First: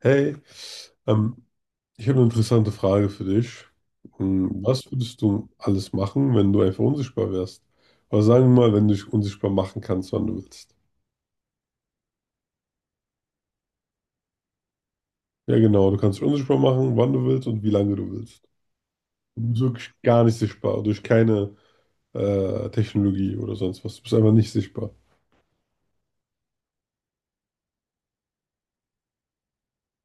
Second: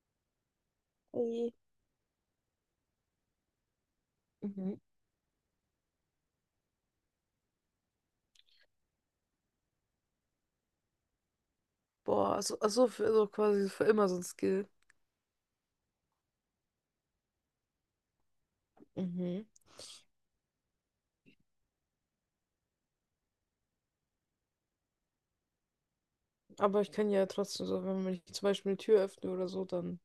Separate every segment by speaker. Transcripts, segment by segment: Speaker 1: Hey, ähm,
Speaker 2: Ui.
Speaker 1: ich habe eine interessante Frage für dich. Hm,
Speaker 2: Mhm.
Speaker 1: was würdest du alles machen, wenn du einfach unsichtbar wärst? Oder sagen wir mal, wenn du dich unsichtbar machen kannst, wann du willst.
Speaker 2: Boah, also für, also quasi für immer so ein Skill.
Speaker 1: Ja, genau, du kannst dich unsichtbar machen, wann du willst und wie lange du willst.
Speaker 2: Mhm.
Speaker 1: Du bist wirklich gar nicht sichtbar, durch keine Technologie oder sonst was. Du bist einfach nicht sichtbar.
Speaker 2: Aber ich kann ja trotzdem so, wenn ich zum Beispiel eine Tür öffne oder so, dann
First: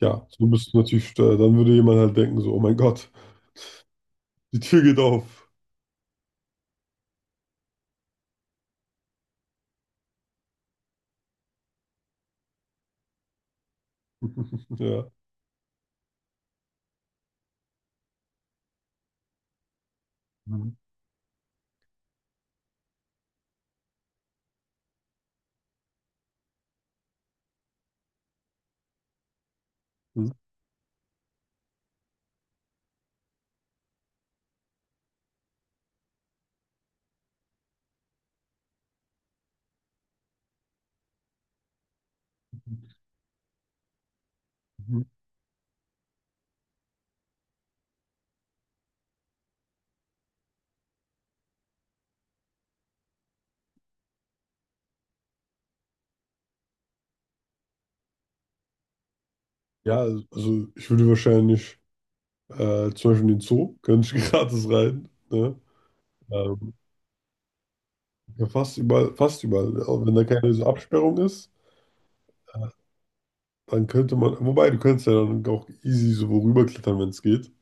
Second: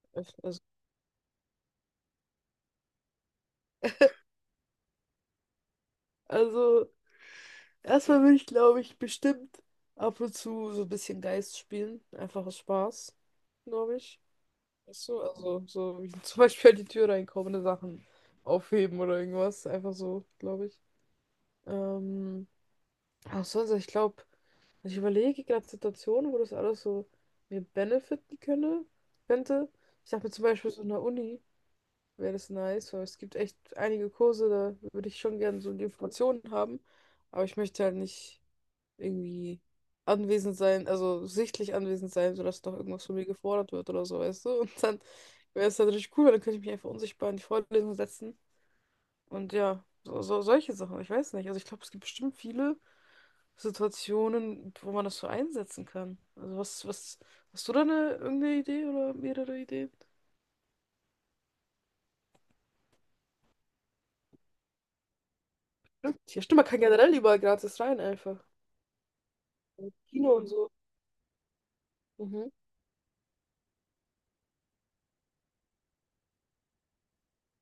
Speaker 1: Ja,
Speaker 2: öffne.
Speaker 1: du
Speaker 2: Also,
Speaker 1: bist natürlich, dann würde jemand halt denken, so, oh mein Gott, die Tür geht auf.
Speaker 2: also erstmal will ich, glaube ich, bestimmt ab und zu so ein bisschen Geist spielen. Einfach aus Spaß, glaube ich. Weißt
Speaker 1: Ja.
Speaker 2: du, also so wie zum Beispiel an die Tür reinkommende Sachen aufheben oder irgendwas. Einfach so, glaube
Speaker 1: Mhm.
Speaker 2: ich. Ähm. Auch sonst, ich glaube, also ich überlege gerade Situationen, wo das alles so mir benefiten könnte. Ich dachte mir
Speaker 1: Mhm.
Speaker 2: zum Beispiel so in der Uni wäre das nice, weil es gibt echt einige Kurse, da würde ich schon gerne so die Informationen haben, aber ich möchte halt nicht irgendwie anwesend sein, also sichtlich anwesend sein, sodass doch irgendwas von mir gefordert wird oder so, weißt du? Und dann
Speaker 1: Mhm.
Speaker 2: wäre es natürlich cool, weil dann könnte ich mich einfach unsichtbar in die Vorlesung setzen und ja, so, so solche Sachen, ich weiß nicht. Also ich glaube, es gibt bestimmt viele. Situationen, wo man das so einsetzen kann. Also hast du da eine irgendeine Idee oder mehrere Ideen?
Speaker 1: Ja, also ich würde wahrscheinlich zum Beispiel in den Zoo, können nicht gratis rein. Ne?
Speaker 2: Ja, stimmt, man
Speaker 1: Ähm,
Speaker 2: kann generell überall gratis rein einfach.
Speaker 1: ja, fast überall, fast überall. Auch wenn da
Speaker 2: Kino und
Speaker 1: keine so
Speaker 2: so.
Speaker 1: Absperrung ist,
Speaker 2: Mhm.
Speaker 1: dann könnte man, wobei du könntest ja dann auch easy so worüber klettern, wenn es geht.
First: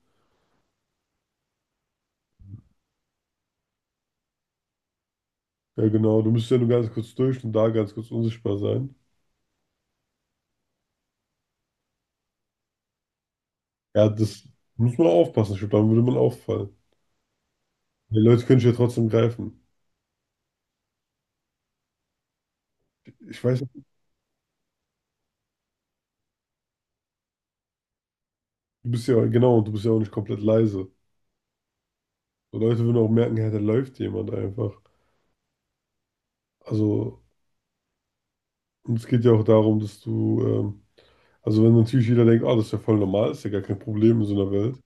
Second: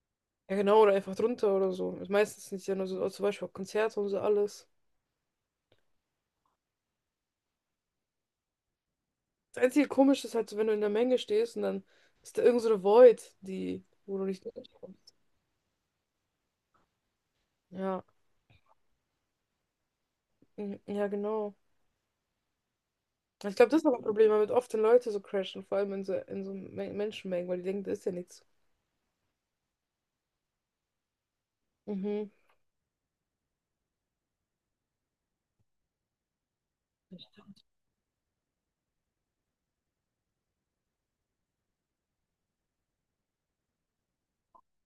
Speaker 2: Ja genau, oder einfach drunter oder so. Ist meistens nicht ja nur so, zum Beispiel auch Konzerte und so alles.
Speaker 1: Ja, genau, du müsstest ja nur ganz kurz durch und da ganz kurz unsichtbar sein.
Speaker 2: Das einzige Komische ist halt so, wenn du in der Menge stehst und dann ist da irgend so eine Void, die,
Speaker 1: Ja,
Speaker 2: wo du nicht
Speaker 1: das muss man
Speaker 2: durchkommst.
Speaker 1: aufpassen, ich glaube, dann würde man auffallen.
Speaker 2: Ja,
Speaker 1: Die Leute können dich ja trotzdem greifen.
Speaker 2: mhm, ja genau.
Speaker 1: Ich
Speaker 2: Ich
Speaker 1: weiß
Speaker 2: glaube, das
Speaker 1: nicht,
Speaker 2: ist auch ein Problem, weil mit oft den Leute so crashen, vor allem in so Menschenmengen, weil die denken, da ist ja nichts.
Speaker 1: du bist ja, genau, und du bist ja auch nicht komplett leise.
Speaker 2: Mhm.
Speaker 1: So Leute würden auch merken, hey, da läuft jemand einfach. Also, und es geht ja auch darum, dass du, also wenn natürlich jeder denkt, ah, das ist ja voll normal, ist ja gar kein Problem in so einer Welt.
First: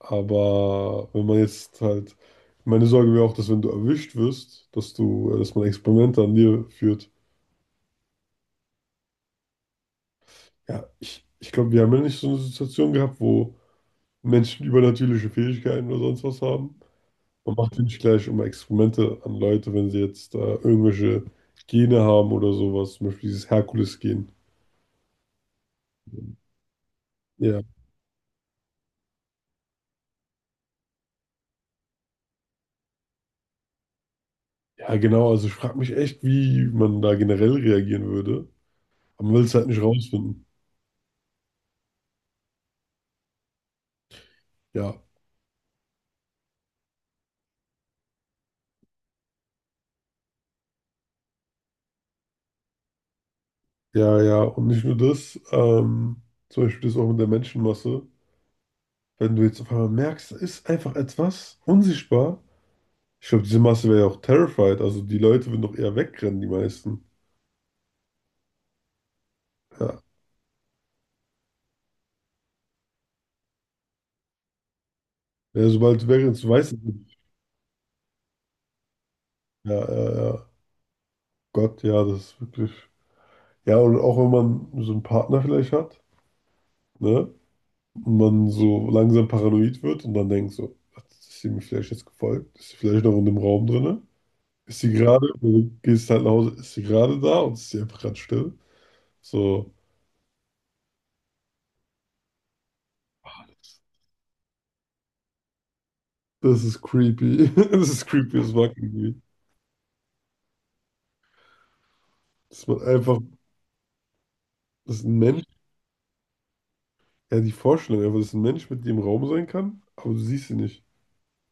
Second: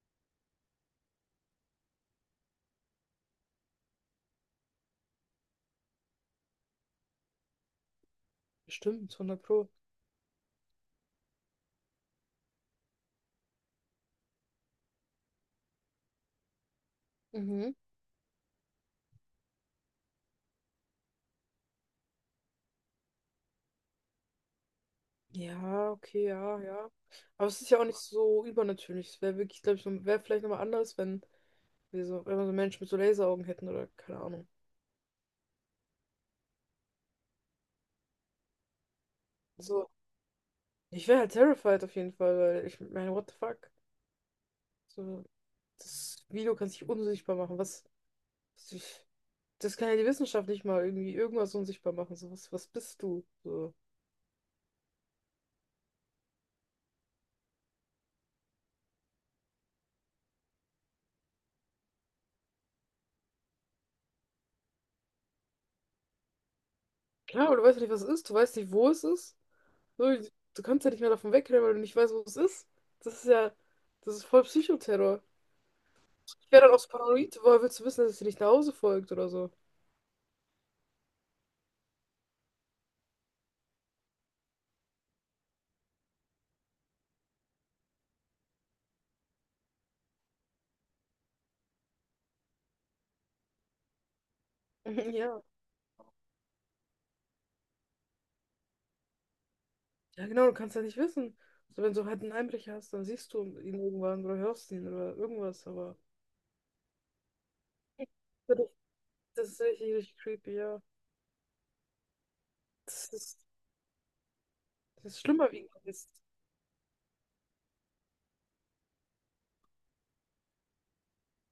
Speaker 1: Aber wenn man jetzt halt, meine Sorge wäre auch, dass wenn du erwischt wirst, dass du, dass man Experimente an dir führt.
Speaker 2: Stimmt, hundert Pro.
Speaker 1: Ja, ich glaube, wir haben ja nicht so eine Situation gehabt, wo Menschen übernatürliche Fähigkeiten oder sonst was haben. Man
Speaker 2: Mhm.
Speaker 1: macht ja nicht gleich immer Experimente an Leute, wenn sie jetzt irgendwelche Gene haben oder sowas, zum Beispiel dieses Herkules-Gen.
Speaker 2: Ja, okay, ja, ja. Aber es
Speaker 1: Ja.
Speaker 2: ist ja auch nicht so übernatürlich. Es wäre wirklich, glaube ich, wäre vielleicht nochmal anders, wenn wenn wir so Menschen mit so Laseraugen hätten oder keine Ahnung.
Speaker 1: Ja, genau, also ich frage mich echt, wie man da generell reagieren würde. Aber man will es halt nicht
Speaker 2: So,
Speaker 1: rausfinden.
Speaker 2: ich wäre halt terrified auf jeden Fall, weil ich meine, what the fuck?
Speaker 1: Ja,
Speaker 2: So, das Video kann sich unsichtbar machen. Was- das kann ja die Wissenschaft nicht mal irgendwie irgendwas unsichtbar machen. So, was bist du? So.
Speaker 1: ja, ja. Und nicht nur das, zum Beispiel das auch mit der Menschenmasse. Wenn du jetzt auf einmal merkst, da ist einfach etwas unsichtbar. Ich glaube, diese Masse wäre ja auch terrified. Also die Leute würden doch eher wegrennen, die meisten.
Speaker 2: Klar, aber du weißt ja nicht, was es ist. Du weißt nicht, wo es ist.
Speaker 1: Ja.
Speaker 2: So, du kannst ja nicht mehr davon wegrennen, weil du nicht weißt, wo es ist. Das ist ja, das ist voll Psychoterror.
Speaker 1: Ja, sobald du wegrennst, du
Speaker 2: Ich wäre
Speaker 1: weißt
Speaker 2: dann
Speaker 1: es
Speaker 2: auch so
Speaker 1: nicht.
Speaker 2: paranoid, woher willst du wissen, dass es dir nicht nach Hause folgt oder so?
Speaker 1: Ja, ja, ja. Gott, ja, das ist wirklich. Ja, und auch wenn man so einen Partner vielleicht hat, ne? Und man so langsam paranoid wird und dann denkt so, hat sie mir vielleicht jetzt gefolgt? Ist sie vielleicht noch in dem Raum drin? Ist sie
Speaker 2: Mhm,
Speaker 1: gerade,
Speaker 2: ja.
Speaker 1: du gehst halt nach Hause, ist sie gerade da und ist sie einfach gerade still? So,
Speaker 2: Ja, genau, du kannst ja nicht wissen. So, wenn du halt einen Einbrecher hast, dann siehst
Speaker 1: ah,
Speaker 2: du ihn
Speaker 1: das,
Speaker 2: irgendwann oder hörst ihn oder irgendwas, aber
Speaker 1: das ist creepy. Das ist creepy, das mag ich nicht.
Speaker 2: das ist richtig, richtig creepy, ja.
Speaker 1: Dass man
Speaker 2: Das
Speaker 1: einfach,
Speaker 2: ist,
Speaker 1: dass
Speaker 2: das
Speaker 1: ein
Speaker 2: ist
Speaker 1: Mensch,
Speaker 2: schlimmer wie Geist.
Speaker 1: ja, die Vorstellung einfach, dass ein Mensch mit dir im Raum sein kann, aber du siehst sie nicht.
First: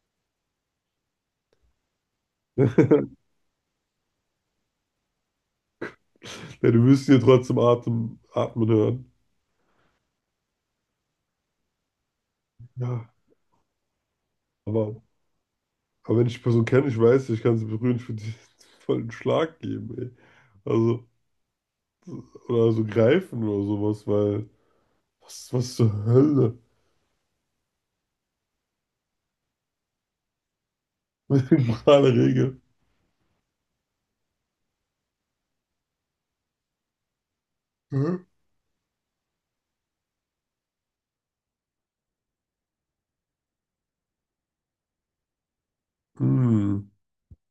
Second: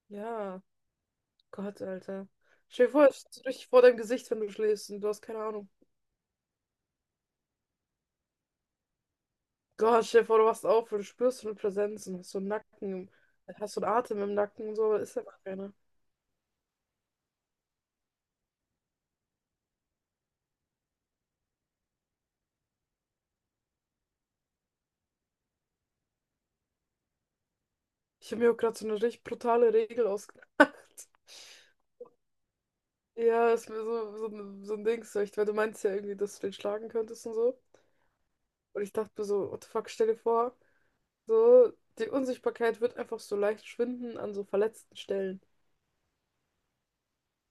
Speaker 2: Ja, Gott, Alter. Stell dir vor, es ist so richtig vor deinem Gesicht, wenn du schläfst und du hast keine Ahnung.
Speaker 1: Ja, du wirst sie ja trotzdem atmen hören.
Speaker 2: Gott, stell dir vor, du wachst auf und du spürst so eine Präsenz und hast so einen
Speaker 1: Ja,
Speaker 2: hast so einen Atem im Nacken und so, aber
Speaker 1: aber,
Speaker 2: ist einfach keiner.
Speaker 1: aber wenn ich die Person kenne, ich weiß, ich kann sie berühren, ich würde dir voll einen Schlag geben, ey. Also, oder so greifen oder sowas, weil, was zur Hölle?
Speaker 2: Ich habe mir auch gerade so eine richtig brutale Regel ausgedacht.
Speaker 1: Mit dem Regel.
Speaker 2: Ja, ist mir so ein Ding, so, ich, weil du meinst ja irgendwie, dass du den schlagen könntest und so.
Speaker 1: Hä?
Speaker 2: Und ich dachte mir so, what the fuck, stell dir vor, so, die Unsichtbarkeit wird einfach so leicht schwinden an so verletzten Stellen.
Speaker 1: Hm.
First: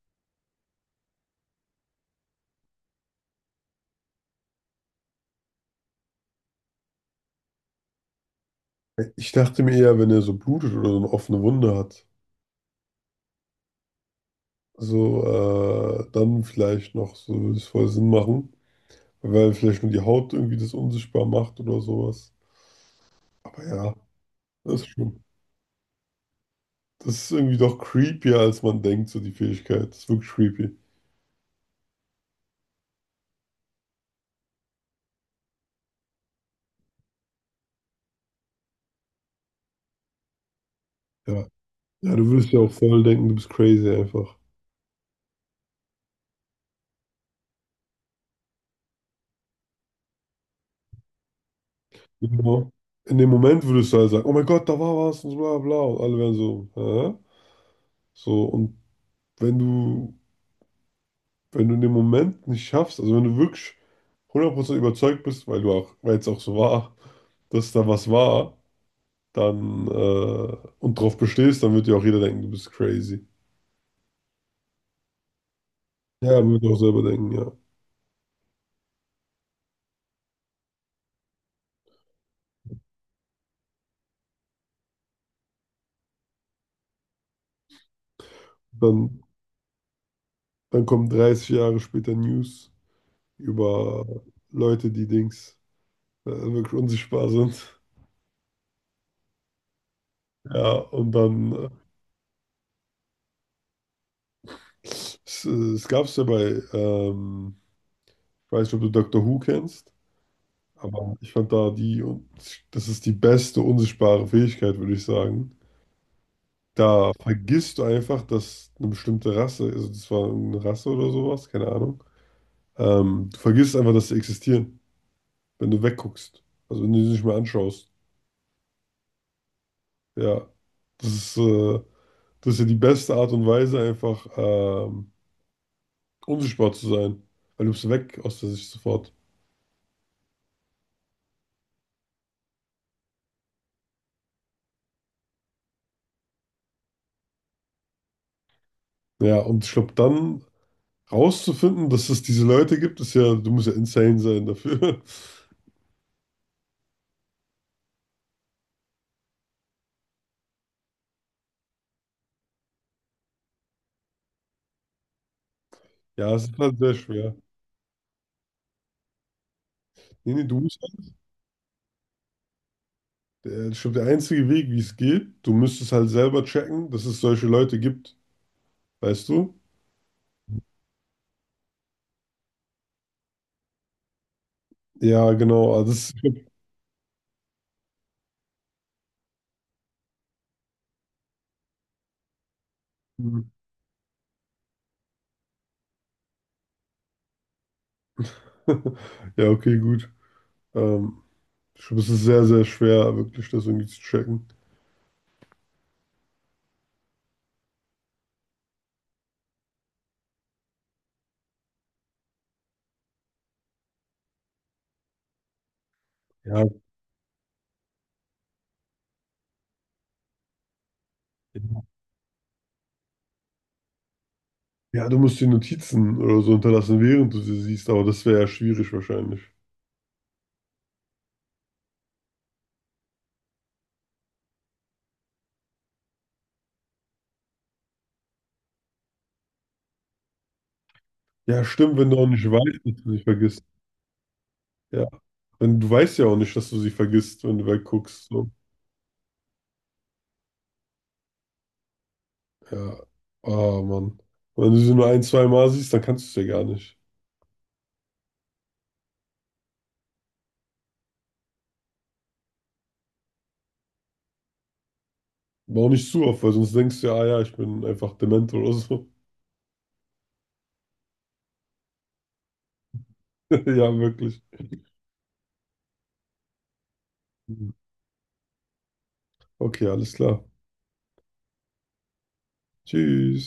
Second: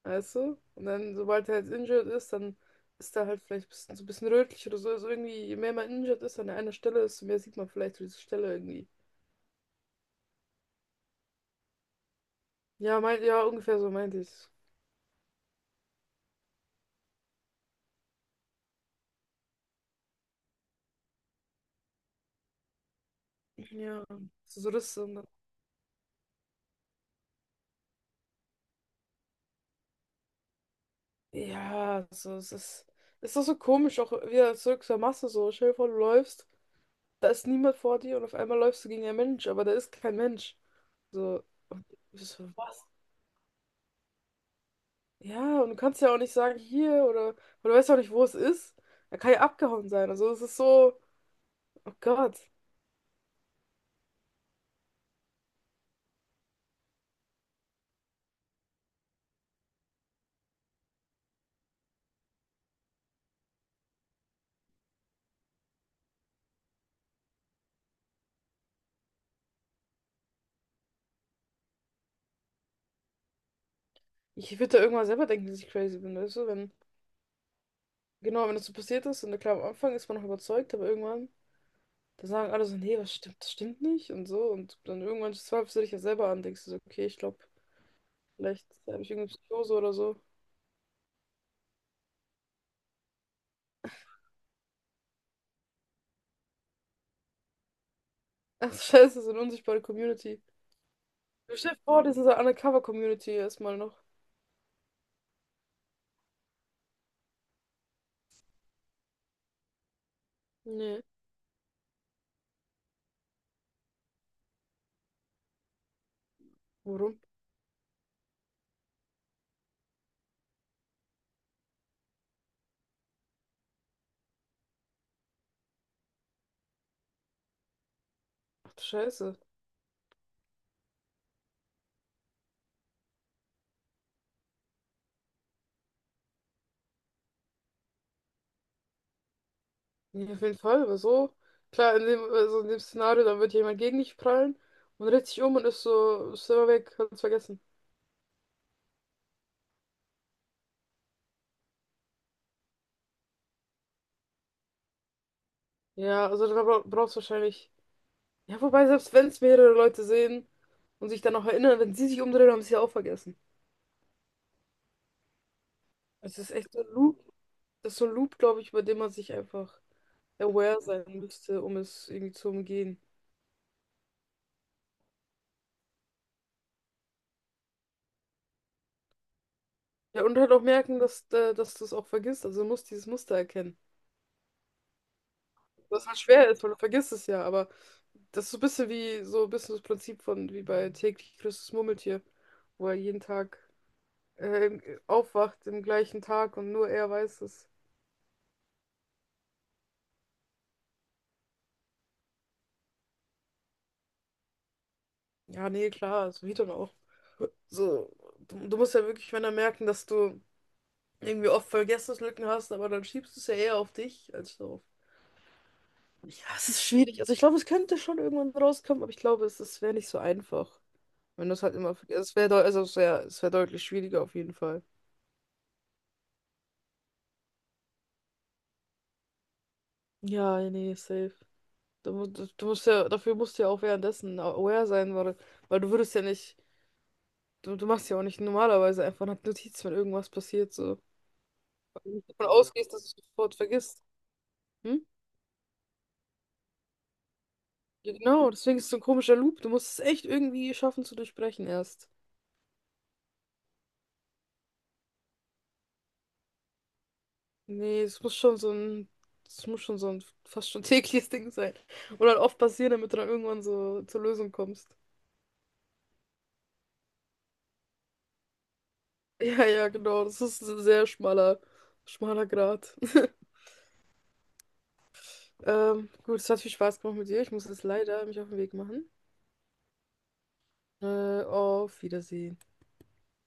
Speaker 2: Weißt du? Und dann, sobald er jetzt injured ist, dann ist er halt vielleicht ein bisschen, so ein bisschen rötlich oder so. Also irgendwie, je mehr man injured ist an einer desto mehr sieht man vielleicht so diese Stelle irgendwie.
Speaker 1: Ich dachte mir eher, wenn er so blutet oder so eine offene Wunde hat,
Speaker 2: Ja, ja, ungefähr so meinte ich.
Speaker 1: so dann vielleicht noch, so würde es voll Sinn machen, weil vielleicht nur die Haut irgendwie das unsichtbar macht oder sowas. Aber ja,
Speaker 2: Ja, so, so
Speaker 1: das ist
Speaker 2: Risse und
Speaker 1: schon,
Speaker 2: dann.
Speaker 1: das ist irgendwie doch creepier, als man denkt, so die Fähigkeit. Das ist wirklich creepy.
Speaker 2: Ja, so, es ist. Es ist doch so komisch, auch wieder zurück zur Masse so. Stell dir vor, du läufst, da ist niemand vor dir und auf einmal läufst du gegen einen Mensch, aber da ist kein Mensch. So,
Speaker 1: Ja,
Speaker 2: und
Speaker 1: ja, du
Speaker 2: ich so,
Speaker 1: würdest ja auch
Speaker 2: was?
Speaker 1: voll denken, du bist crazy einfach.
Speaker 2: Ja, und du kannst ja auch nicht sagen, hier oder du weißt ja auch nicht, wo es ist. Er kann ja abgehauen sein. Also es ist so, oh Gott.
Speaker 1: Genau. In dem Moment würdest du halt sagen, oh mein Gott, da war was und so bla bla. Und alle wären so, hä? So, und wenn du, wenn du in dem Moment nicht schaffst, also wenn du wirklich 100% überzeugt bist, weil du auch, weil es auch so war, dass da was war, dann und drauf bestehst, dann wird dir auch jeder denken, du bist crazy.
Speaker 2: Ich würde da irgendwann selber denken, dass ich crazy bin, weißt
Speaker 1: Ja,
Speaker 2: du?
Speaker 1: man wird
Speaker 2: Wenn,
Speaker 1: auch selber denken, ja.
Speaker 2: genau, wenn das so passiert ist und klar, am Anfang ist man noch überzeugt, aber irgendwann, da sagen alle so, nee, das stimmt nicht und so. Und dann irgendwann zweifelst du dich ja selber an, denkst du so, okay, ich glaube, vielleicht habe ich
Speaker 1: Dann,
Speaker 2: irgendeine Psychose oder so.
Speaker 1: dann kommen 30 Jahre später News über Leute, die Dings wirklich unsichtbar sind.
Speaker 2: Ach, scheiße, so eine unsichtbare Community.
Speaker 1: Ja, und dann
Speaker 2: Du stell dir vor, das ist eine Undercover-Community erstmal noch.
Speaker 1: es gab es ja bei, ich weiß nicht, ob du Doctor Who kennst,
Speaker 2: Nee.
Speaker 1: aber ich fand da die, das ist die beste unsichtbare Fähigkeit, würde ich sagen. Da
Speaker 2: Warum?
Speaker 1: vergisst du einfach, dass eine bestimmte Rasse, also das war eine Rasse oder sowas, keine Ahnung. Du vergisst einfach, dass sie existieren, wenn du wegguckst. Also wenn du sie nicht mehr anschaust.
Speaker 2: Ach du Scheiße.
Speaker 1: Ja, das ist, äh, das ist ja die beste Art und Weise, einfach unsichtbar zu sein. Weil du bist weg aus der Sicht sofort.
Speaker 2: Ja, auf jeden Fall, weil so, klar, in dem, also in dem Szenario, dann wird jemand gegen dich prallen und dreht sich um und ist so, ist immer weg, hat's vergessen.
Speaker 1: Ja, und ich glaube, dann rauszufinden, dass es diese Leute gibt, ist ja, du musst ja insane sein dafür.
Speaker 2: Ja, also da brauchst du wahrscheinlich. Ja, wobei, selbst wenn es mehrere Leute sehen und sich dann noch erinnern, wenn sie sich umdrehen, haben sie es ja auch vergessen.
Speaker 1: Ja,
Speaker 2: Es
Speaker 1: es
Speaker 2: ist
Speaker 1: ist
Speaker 2: echt
Speaker 1: halt
Speaker 2: so ein
Speaker 1: sehr schwer.
Speaker 2: Das ist so ein Loop, glaube ich, über den man sich einfach
Speaker 1: Nee, nee, du musst
Speaker 2: aware sein müsste, um es irgendwie zu umgehen.
Speaker 1: Ich glaube, der einzige Weg, wie es geht, du müsstest halt selber checken, dass es solche Leute gibt, weißt du?
Speaker 2: Ja, und halt auch merken, dass du es auch vergisst. Also du musst dieses Muster erkennen.
Speaker 1: Ja, genau. Also
Speaker 2: Was
Speaker 1: das,
Speaker 2: halt schwer ist, weil du vergisst es ja, aber das ist so ein bisschen wie so ein bisschen das Prinzip von wie bei täglich grüßt das Murmeltier, wo er jeden Tag aufwacht im gleichen Tag und nur er weiß es.
Speaker 1: ja, okay, gut. Ähm, ich glaube, es ist sehr, sehr schwer, wirklich das irgendwie zu checken.
Speaker 2: Ja, nee, klar, so wie dann auch. So, du musst ja wirklich, wenn er merken, dass du irgendwie oft Vergessenslücken hast, aber dann schiebst du es ja eher auf dich als so auf. Ja,
Speaker 1: Ja,
Speaker 2: es ist schwierig. Also ich glaube, es könnte schon irgendwann rauskommen, aber ich glaube, es wäre nicht so einfach. Wenn du es halt immer vergisst. Es wäre es wäre deutlich schwieriger auf jeden Fall.
Speaker 1: ja, du musst die Notizen oder so hinterlassen, während du sie siehst, aber das wäre ja schwierig wahrscheinlich.
Speaker 2: Ja, nee, safe. Du, mu- du du musst ja, dafür musst du ja auch währenddessen aware sein, weil, weil du würdest ja nicht, du machst ja auch nicht normalerweise einfach eine Notiz, wenn irgendwas passiert, so.
Speaker 1: Ja, stimmt,
Speaker 2: Weil
Speaker 1: wenn
Speaker 2: du
Speaker 1: du auch
Speaker 2: nicht davon
Speaker 1: nicht weißt,
Speaker 2: ausgehst,
Speaker 1: dass
Speaker 2: dass du
Speaker 1: du
Speaker 2: es
Speaker 1: sie
Speaker 2: sofort
Speaker 1: vergisst.
Speaker 2: vergisst. Hm?
Speaker 1: Ja, wenn du weißt ja auch nicht, dass du sie vergisst, wenn du
Speaker 2: Ja,
Speaker 1: wegguckst. So.
Speaker 2: genau, deswegen ist es so ein komischer Loop. Du musst es echt irgendwie schaffen zu durchbrechen erst.
Speaker 1: Ja, ah, Mann. Und wenn du sie nur ein, zwei Mal siehst, dann kannst du es ja gar nicht.
Speaker 2: Nee, es muss schon so ein fast schon tägliches Ding sein. Oder halt oft passieren, damit du dann irgendwann so zur Lösung kommst.
Speaker 1: Aber auch nicht zu oft, weil sonst denkst du ja, ah ja, ich bin einfach dement oder so.
Speaker 2: Ja, ja, genau, das ist ein sehr schmaler Grat.
Speaker 1: Ja, wirklich.
Speaker 2: Gut, es hat viel Spaß gemacht mit dir. Ich muss
Speaker 1: Mhm.
Speaker 2: jetzt leider mich auf den Weg machen.
Speaker 1: Okay, alles klar.
Speaker 2: Auf Wiedersehen.
Speaker 1: Tschüss.